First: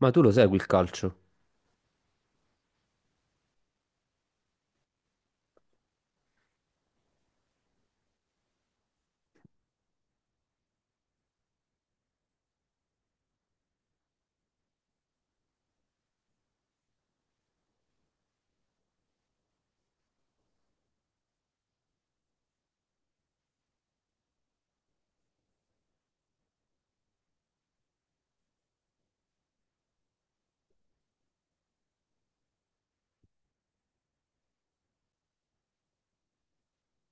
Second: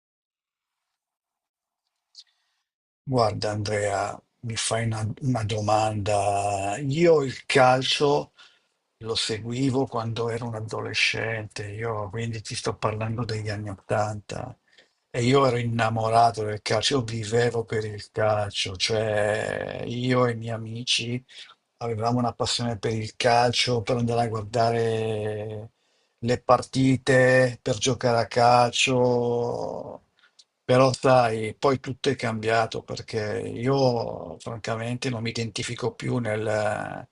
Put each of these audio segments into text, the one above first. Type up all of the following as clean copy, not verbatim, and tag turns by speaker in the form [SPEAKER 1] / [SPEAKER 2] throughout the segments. [SPEAKER 1] Ma tu lo segui il calcio?
[SPEAKER 2] Guarda, Andrea, mi fai una domanda. Io il calcio lo seguivo quando ero un adolescente, io quindi ti sto parlando degli anni Ottanta, e io ero innamorato del calcio, io vivevo per il calcio, cioè io e i miei amici avevamo una passione per il calcio, per andare a guardare le partite, per giocare a calcio. Però sai, poi tutto è cambiato perché io francamente non mi identifico più nel,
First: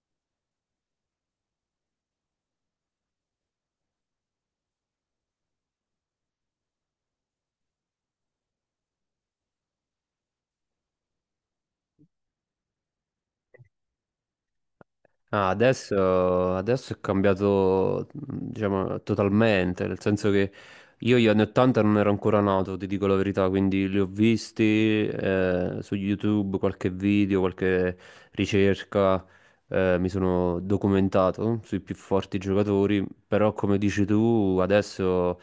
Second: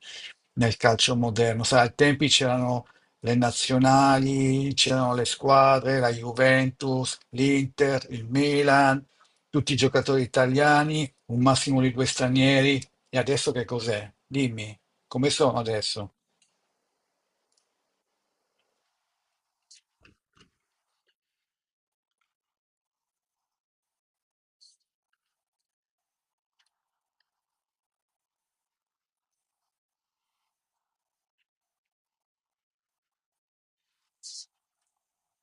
[SPEAKER 2] nel calcio moderno. Sai, ai tempi c'erano le nazionali, c'erano le squadre, la Juventus, l'Inter, il Milan, tutti i giocatori italiani, un massimo di due stranieri, e adesso che cos'è? Dimmi, come
[SPEAKER 1] Ah,
[SPEAKER 2] sono adesso?
[SPEAKER 1] adesso, adesso è cambiato, diciamo, totalmente, nel senso che io gli anni 80 non ero ancora nato, ti dico la verità, quindi li ho visti su YouTube, qualche video, qualche ricerca, mi sono documentato sui più forti giocatori, però come dici tu, adesso,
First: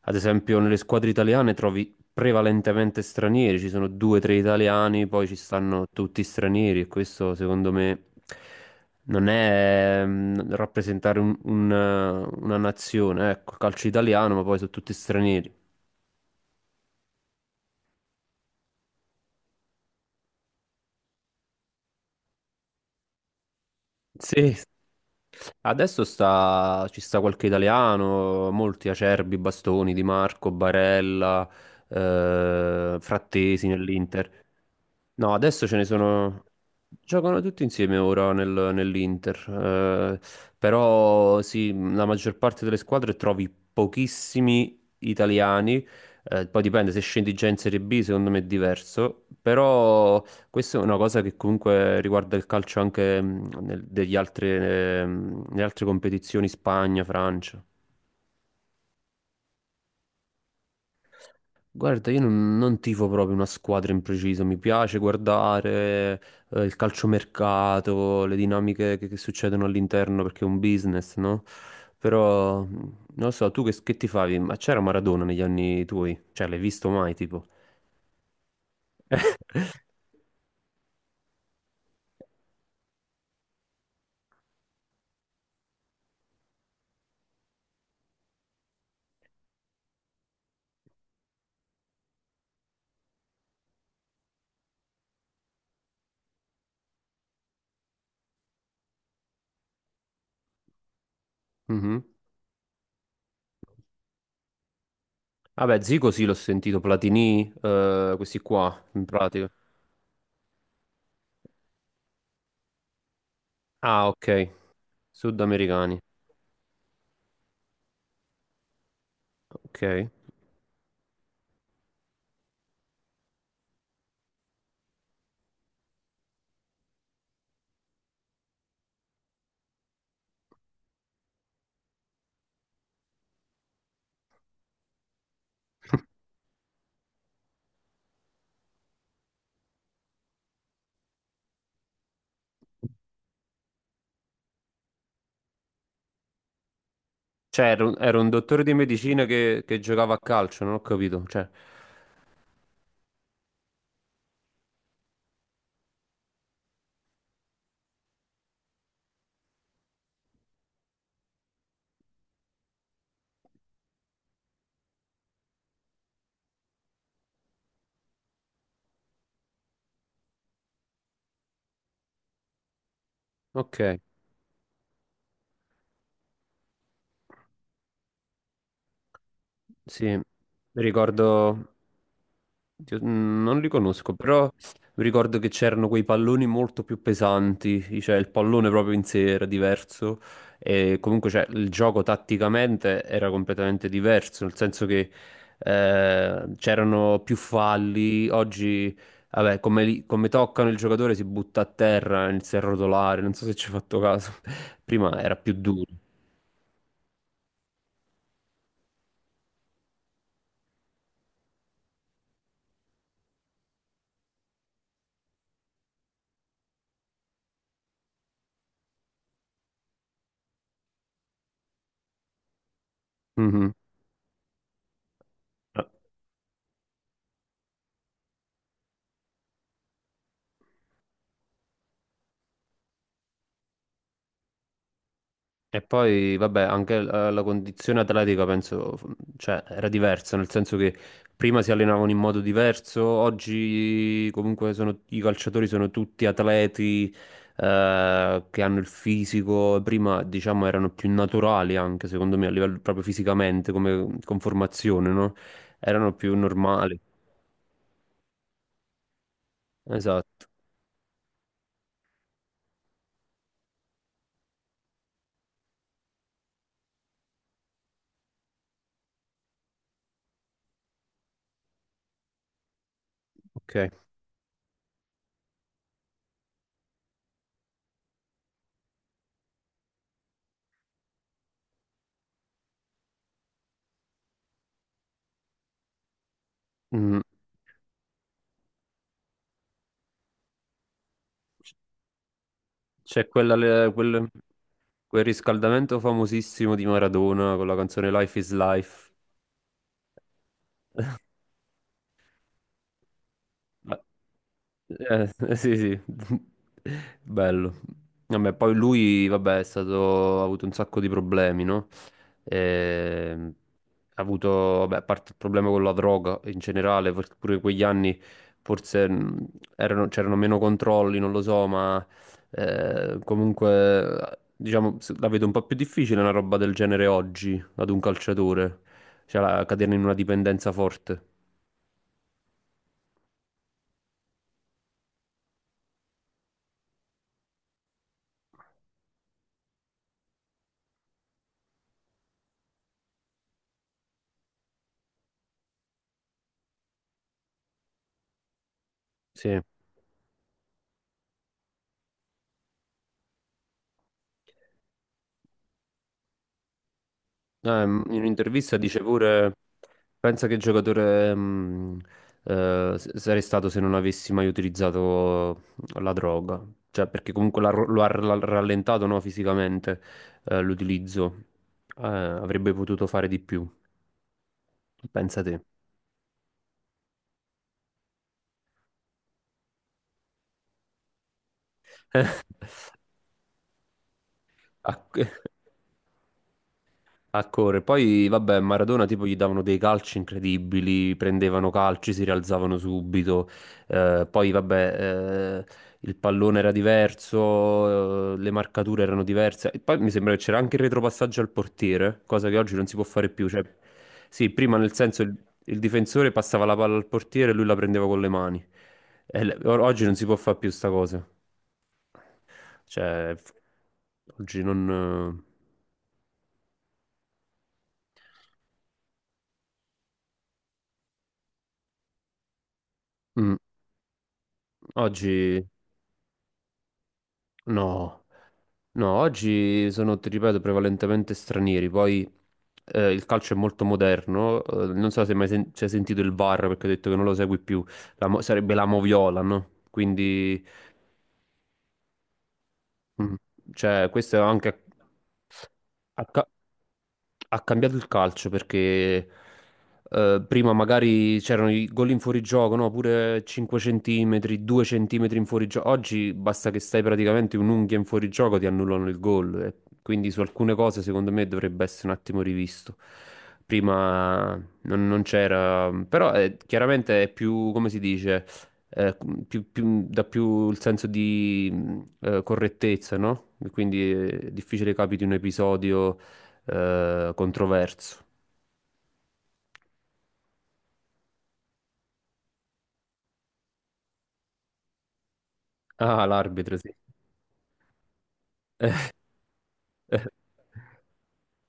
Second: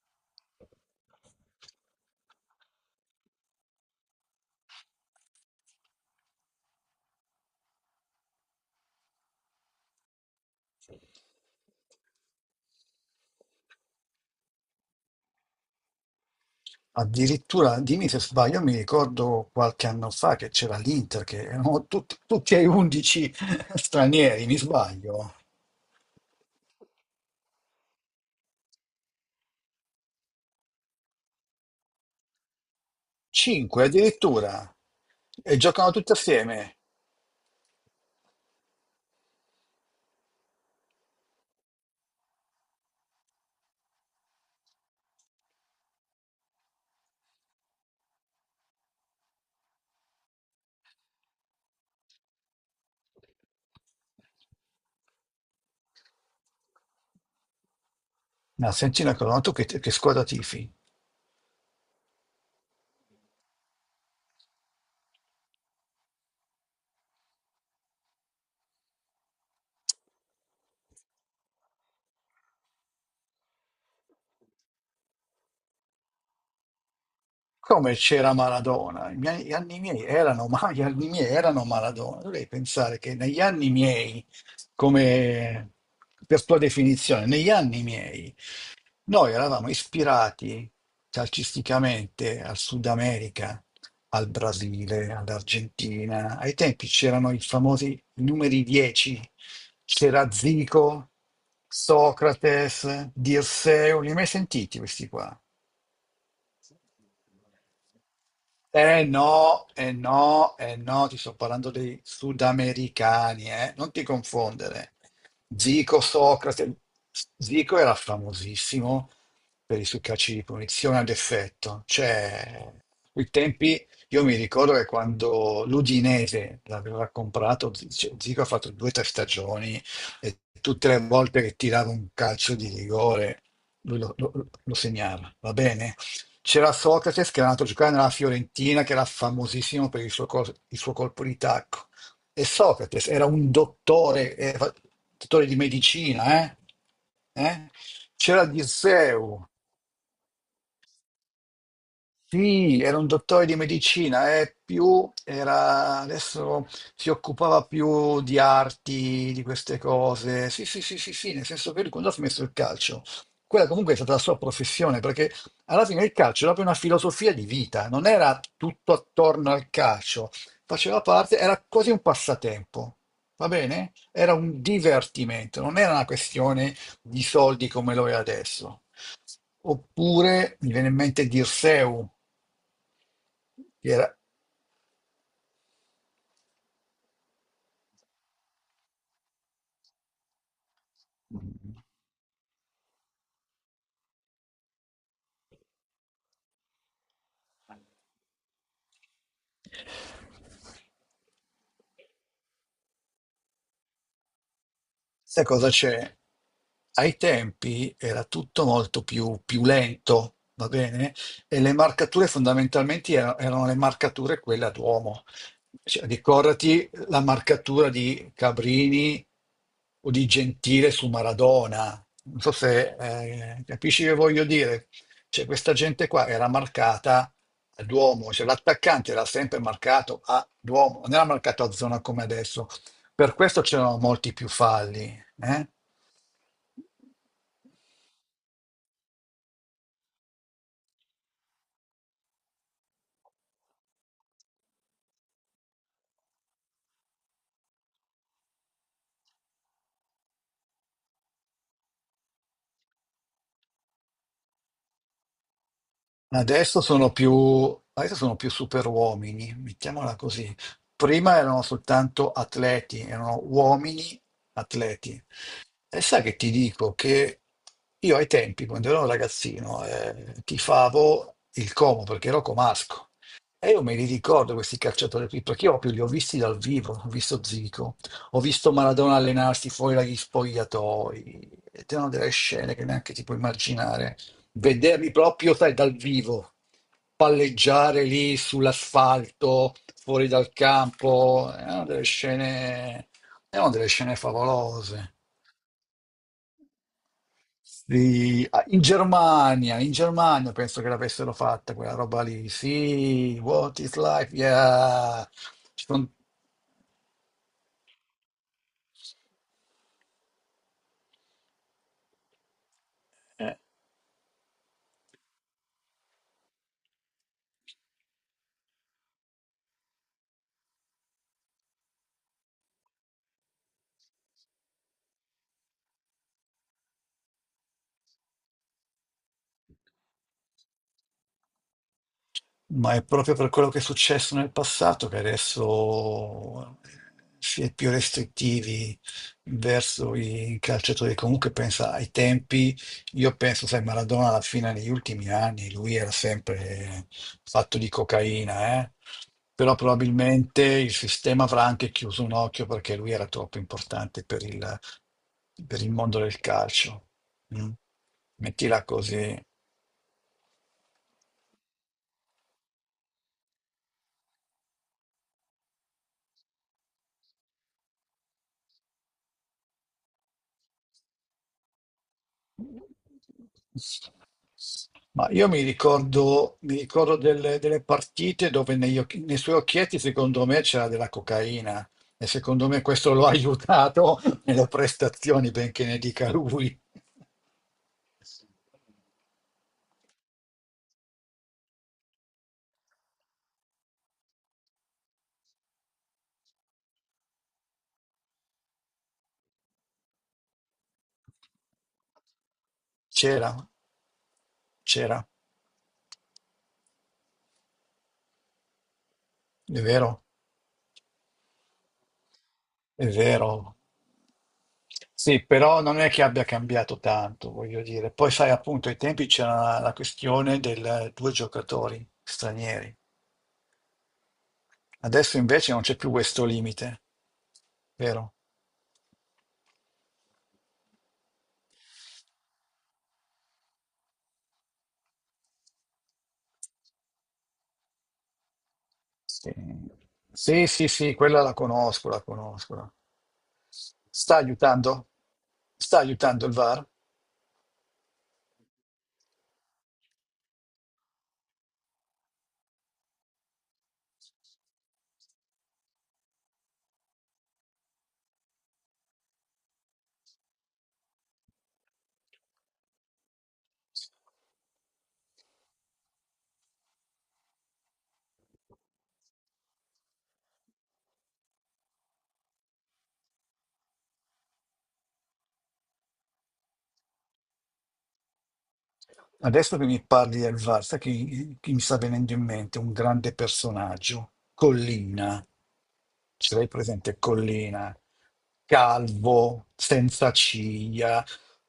[SPEAKER 1] ad esempio, nelle squadre italiane trovi prevalentemente stranieri, ci sono due o tre italiani, poi ci stanno tutti stranieri e questo secondo me non è rappresentare un una nazione, ecco, calcio italiano, ma poi sono tutti stranieri.
[SPEAKER 2] Addirittura, dimmi se sbaglio, mi ricordo qualche anno fa che c'era l'Inter, che erano tutti e 11 stranieri,
[SPEAKER 1] Sì.
[SPEAKER 2] mi sbaglio.
[SPEAKER 1] Adesso sta, ci sta qualche italiano, molti Acerbi, Bastoni, Di Marco, Barella, Frattesi
[SPEAKER 2] 5
[SPEAKER 1] nell'Inter.
[SPEAKER 2] addirittura.
[SPEAKER 1] No,
[SPEAKER 2] E
[SPEAKER 1] adesso ce ne
[SPEAKER 2] giocano tutti
[SPEAKER 1] sono...
[SPEAKER 2] assieme.
[SPEAKER 1] Giocano tutti insieme ora nell'Inter. eh, Però sì, la maggior parte delle squadre trovi pochissimi italiani. Poi dipende, se scendi già in Serie B secondo me è diverso. Però questa è una cosa che comunque riguarda il calcio anche degli altri, nelle altre competizioni, Spagna, Francia.
[SPEAKER 2] Ma senti una cosa, ma tu che squadra tifi?
[SPEAKER 1] Guarda, io non tifo proprio una squadra in preciso, mi piace guardare il calciomercato, le dinamiche che succedono all'interno perché è un business, no? Però, non lo so, tu che tifavi? Ma c'era Maradona negli anni tuoi? Cioè, l'hai visto mai, tipo?
[SPEAKER 2] Come c'era Maradona? Gli anni miei erano, ma gli anni miei erano Maradona. Dovrei pensare che negli anni miei, come per tua definizione, negli anni miei. Noi eravamo ispirati calcisticamente al Sud America, al Brasile, all'Argentina. Ai tempi c'erano i famosi numeri 10, c'era Zico,
[SPEAKER 1] Mhm.
[SPEAKER 2] Socrates, Dirseu, li hai mai sentiti questi qua?
[SPEAKER 1] Vabbè, Zico sì, l'ho sentito, Platini, questi qua, in
[SPEAKER 2] Eh
[SPEAKER 1] pratica.
[SPEAKER 2] no, eh no, eh no, ti sto parlando dei sudamericani, eh? Non ti
[SPEAKER 1] Ah, ok,
[SPEAKER 2] confondere.
[SPEAKER 1] sudamericani.
[SPEAKER 2] Zico, Socrate, Zico era famosissimo per i suoi
[SPEAKER 1] Ok.
[SPEAKER 2] calci di punizione ad effetto. Cioè, quei tempi, io mi ricordo che quando l'Udinese l'aveva comprato, cioè, Zico ha fatto due o tre stagioni e tutte le volte che tirava un calcio di rigore, lui lo segnava, va bene? C'era Socrate che era andato a giocare nella Fiorentina, che era famosissimo per il suo colpo di tacco. E Socrate era un dottore, era dottore di medicina, eh?
[SPEAKER 1] Cioè,
[SPEAKER 2] Eh?
[SPEAKER 1] era un
[SPEAKER 2] C'era
[SPEAKER 1] dottore di medicina
[SPEAKER 2] Disseu,
[SPEAKER 1] che giocava a calcio, non ho capito. Cioè,
[SPEAKER 2] sì, era un dottore di medicina, più era, adesso si occupava più di arti, di queste cose. Sì, sì, sì, sì, sì, nel senso che lui quando ha smesso il calcio, quella comunque è stata la sua professione, perché alla fine il calcio era proprio una filosofia di vita, non era tutto attorno al calcio, faceva parte, era quasi un passatempo, va
[SPEAKER 1] ok,
[SPEAKER 2] bene? Era un divertimento, non era una questione di soldi come lo è adesso.
[SPEAKER 1] sì,
[SPEAKER 2] Oppure mi
[SPEAKER 1] mi
[SPEAKER 2] viene in mente
[SPEAKER 1] ricordo,
[SPEAKER 2] Dirseu,
[SPEAKER 1] Dio, non li
[SPEAKER 2] che
[SPEAKER 1] conosco,
[SPEAKER 2] era
[SPEAKER 1] però mi ricordo che c'erano quei palloni molto più pesanti, cioè il pallone proprio in sé era diverso e comunque cioè, il gioco tatticamente era completamente diverso, nel senso che c'erano più falli, oggi vabbè, come, come toccano il giocatore si butta a terra, inizia a rotolare, non so se ci hai fatto caso, prima era
[SPEAKER 2] sai
[SPEAKER 1] più
[SPEAKER 2] cosa
[SPEAKER 1] duro.
[SPEAKER 2] c'è? Ai tempi era tutto molto più, più lento, va bene? E le marcature fondamentalmente erano le marcature quelle ad uomo. Cioè, ricordati la marcatura di Cabrini o di Gentile su Maradona. Non so se
[SPEAKER 1] Mhm.
[SPEAKER 2] capisci che voglio dire. Cioè, questa gente qua era marcata a Duomo, cioè l'attaccante era sempre marcato a Duomo, non era marcato a zona come adesso. Per questo c'erano molti più falli, eh?
[SPEAKER 1] E poi, vabbè, anche la condizione atletica penso, cioè, era diversa, nel senso che prima si allenavano in modo diverso, oggi comunque i calciatori sono tutti atleti, che hanno il fisico, prima diciamo erano più naturali anche, secondo me, a livello proprio fisicamente, come conformazione, no? Erano più
[SPEAKER 2] Adesso
[SPEAKER 1] normali.
[SPEAKER 2] sono più, adesso sono più superuomini, mettiamola
[SPEAKER 1] Esatto,
[SPEAKER 2] così. Prima erano soltanto atleti, erano uomini atleti. E sai che ti dico che io ai tempi, quando ero un ragazzino, tifavo il Como perché ero comasco. E io
[SPEAKER 1] ok.
[SPEAKER 2] me li ricordo questi calciatori qui, perché io proprio li ho visti dal vivo, ho visto Zico, ho visto Maradona allenarsi fuori dagli spogliatoi, ed erano delle scene che neanche ti puoi immaginare. Vederli proprio, sai, dal vivo,
[SPEAKER 1] Mm.
[SPEAKER 2] palleggiare lì sull'asfalto, fuori dal campo,
[SPEAKER 1] C'è
[SPEAKER 2] erano delle scene favolose.
[SPEAKER 1] quel riscaldamento famosissimo di Maradona con la canzone Life
[SPEAKER 2] Sì,
[SPEAKER 1] is
[SPEAKER 2] ah,
[SPEAKER 1] Life.
[SPEAKER 2] In Germania penso che l'avessero fatta quella roba lì. Sì, What is
[SPEAKER 1] Ah,
[SPEAKER 2] life? Yeah.
[SPEAKER 1] sì,
[SPEAKER 2] Ci
[SPEAKER 1] sì,
[SPEAKER 2] son-
[SPEAKER 1] bello. Vabbè, poi lui, vabbè, è stato, ha avuto un sacco di problemi, no? Ehm,
[SPEAKER 2] eh,
[SPEAKER 1] ha avuto, vabbè, a parte il problema con la droga in generale, perché pure quegli anni forse c'erano meno controlli, non lo so, ma comunque, diciamo, la vedo un po' più difficile una roba del genere oggi, ad un calciatore, cioè cadere in una dipendenza forte.
[SPEAKER 2] ma è proprio per quello che è successo nel passato che adesso si è più restrittivi verso i calciatori. Comunque pensa ai tempi, io penso, sai, Maradona alla fine negli ultimi anni, lui era sempre fatto di cocaina, eh?
[SPEAKER 1] Sì.
[SPEAKER 2] Però probabilmente il sistema avrà anche chiuso un occhio perché lui era troppo importante per il mondo del calcio. Mm?
[SPEAKER 1] In un'intervista
[SPEAKER 2] Mettila
[SPEAKER 1] dice
[SPEAKER 2] così.
[SPEAKER 1] pure, pensa che giocatore sarei stato se non avessi mai utilizzato la droga, cioè perché comunque l'ha ro- lo ha ra- rallentato no, fisicamente l'utilizzo. Avrebbe potuto fare di più,
[SPEAKER 2] Ma
[SPEAKER 1] pensa
[SPEAKER 2] io
[SPEAKER 1] te.
[SPEAKER 2] mi ricordo delle, delle partite dove nei suoi occhietti, secondo me, c'era della cocaina e secondo me questo lo ha aiutato nelle
[SPEAKER 1] Ah,
[SPEAKER 2] prestazioni, benché ne dica lui.
[SPEAKER 1] a correre. Poi, vabbè, Maradona tipo gli davano dei calci incredibili, prendevano calci, si rialzavano subito. Poi, vabbè, il pallone era diverso, le marcature erano diverse. E poi mi sembra che c'era anche il retropassaggio al portiere, cosa che oggi non si può fare più.
[SPEAKER 2] C'era,
[SPEAKER 1] Cioè, sì, prima nel senso
[SPEAKER 2] c'era,
[SPEAKER 1] il difensore passava la palla al portiere e lui la prendeva con le mani. E
[SPEAKER 2] è
[SPEAKER 1] oggi non
[SPEAKER 2] vero,
[SPEAKER 1] si può fare più sta cosa.
[SPEAKER 2] è
[SPEAKER 1] Cioè,
[SPEAKER 2] vero.
[SPEAKER 1] oggi
[SPEAKER 2] Sì,
[SPEAKER 1] non...
[SPEAKER 2] però non è che abbia cambiato tanto, voglio dire. Poi, sai, appunto, ai tempi c'era la questione del due giocatori stranieri.
[SPEAKER 1] eh, mm,
[SPEAKER 2] Adesso
[SPEAKER 1] oggi
[SPEAKER 2] invece non c'è più questo limite,
[SPEAKER 1] no.
[SPEAKER 2] vero?
[SPEAKER 1] No, oggi sono, ti ripeto, prevalentemente stranieri, poi il calcio è molto moderno, non so se hai mai ci hai sentito il VAR perché ho detto che non lo segui più. Sarebbe la moviola,
[SPEAKER 2] Sì,
[SPEAKER 1] no? Quindi,
[SPEAKER 2] sì, sì, sì, quella la conosco, la conosco.
[SPEAKER 1] mm, cioè, questo
[SPEAKER 2] Sta
[SPEAKER 1] è anche...
[SPEAKER 2] aiutando? Sta
[SPEAKER 1] a
[SPEAKER 2] aiutando
[SPEAKER 1] ca-
[SPEAKER 2] il VAR?
[SPEAKER 1] ha cambiato il calcio perché prima magari c'erano i gol in fuorigioco, no? Pure 5 centimetri, 2 centimetri in fuorigioco. Oggi basta che stai praticamente un'unghia in fuorigioco, ti annullano il gol. E quindi su alcune cose secondo me dovrebbe essere un attimo rivisto. Prima non c'era, però chiaramente è più, come si dice, eh, dà più il senso di correttezza, no? E quindi è difficile capiti un episodio controverso.
[SPEAKER 2] Adesso che mi parli del VAR, sai chi mi sta venendo in mente? Un grande personaggio, Collina.
[SPEAKER 1] Ah,
[SPEAKER 2] Ce l'hai
[SPEAKER 1] l'arbitro, sì.
[SPEAKER 2] presente Collina? Calvo,
[SPEAKER 1] Eh,
[SPEAKER 2] senza ciglia,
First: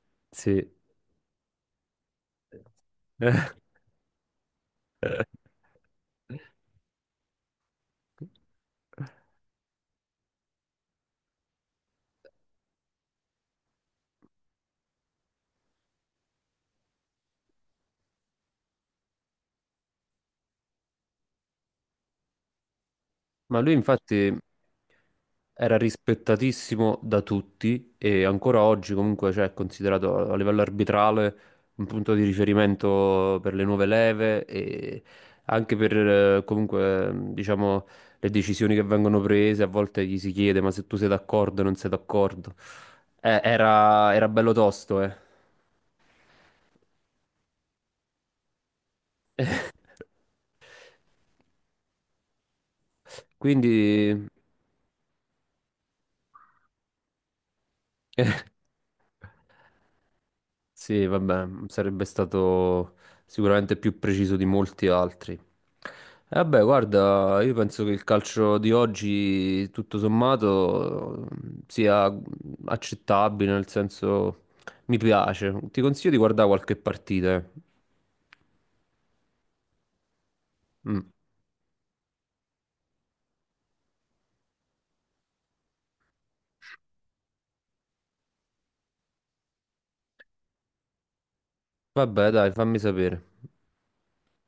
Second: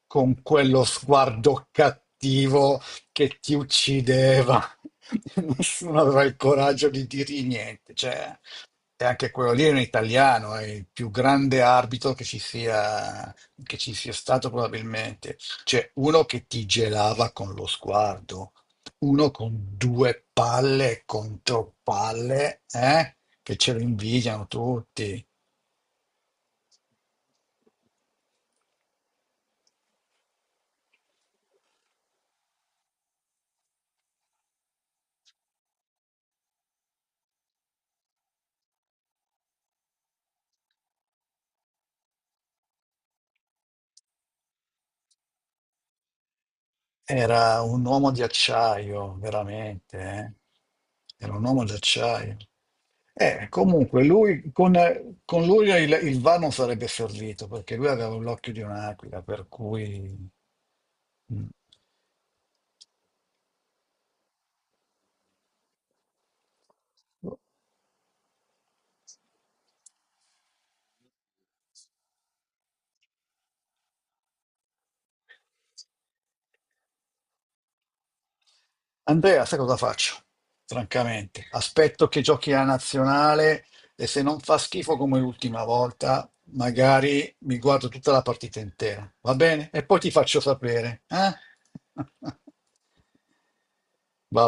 [SPEAKER 2] con
[SPEAKER 1] sì.
[SPEAKER 2] quello sguardo cattivo che
[SPEAKER 1] Eh.
[SPEAKER 2] ti uccideva. Nessuno aveva il coraggio di dirgli niente. Cioè, e anche quello lì è un italiano, è il più grande arbitro che ci sia stato probabilmente. Cioè, uno che ti gelava con lo sguardo, uno con due palle contro palle, eh? Che
[SPEAKER 1] Ma lui
[SPEAKER 2] ce lo
[SPEAKER 1] infatti
[SPEAKER 2] invidiano tutti.
[SPEAKER 1] era rispettatissimo da tutti e ancora oggi comunque cioè, è considerato a livello arbitrale un punto di riferimento per le nuove leve e anche per comunque diciamo le decisioni che vengono prese, a volte gli si chiede ma se tu sei d'accordo o non sei d'accordo. Era, era bello tosto, eh.
[SPEAKER 2] Era un uomo di acciaio, veramente, eh? Era un uomo d'acciaio. Comunque,
[SPEAKER 1] Quindi
[SPEAKER 2] lui, con lui il VAR non sarebbe servito perché lui aveva l'occhio di un'aquila, per cui.
[SPEAKER 1] sì,
[SPEAKER 2] Mm.
[SPEAKER 1] vabbè, sarebbe stato sicuramente più preciso di molti altri. E vabbè, guarda, io penso che il calcio di oggi, tutto sommato, sia accettabile, nel senso mi piace. Ti consiglio di guardare qualche partita. Eh.
[SPEAKER 2] Andrea, sai cosa faccio?
[SPEAKER 1] Mm.
[SPEAKER 2] Francamente, aspetto che giochi la nazionale e se non fa schifo come l'ultima volta, magari mi guardo tutta la partita intera, va bene? E poi ti faccio sapere, eh?
[SPEAKER 1] Vabbè, dai, fammi sapere.
[SPEAKER 2] Va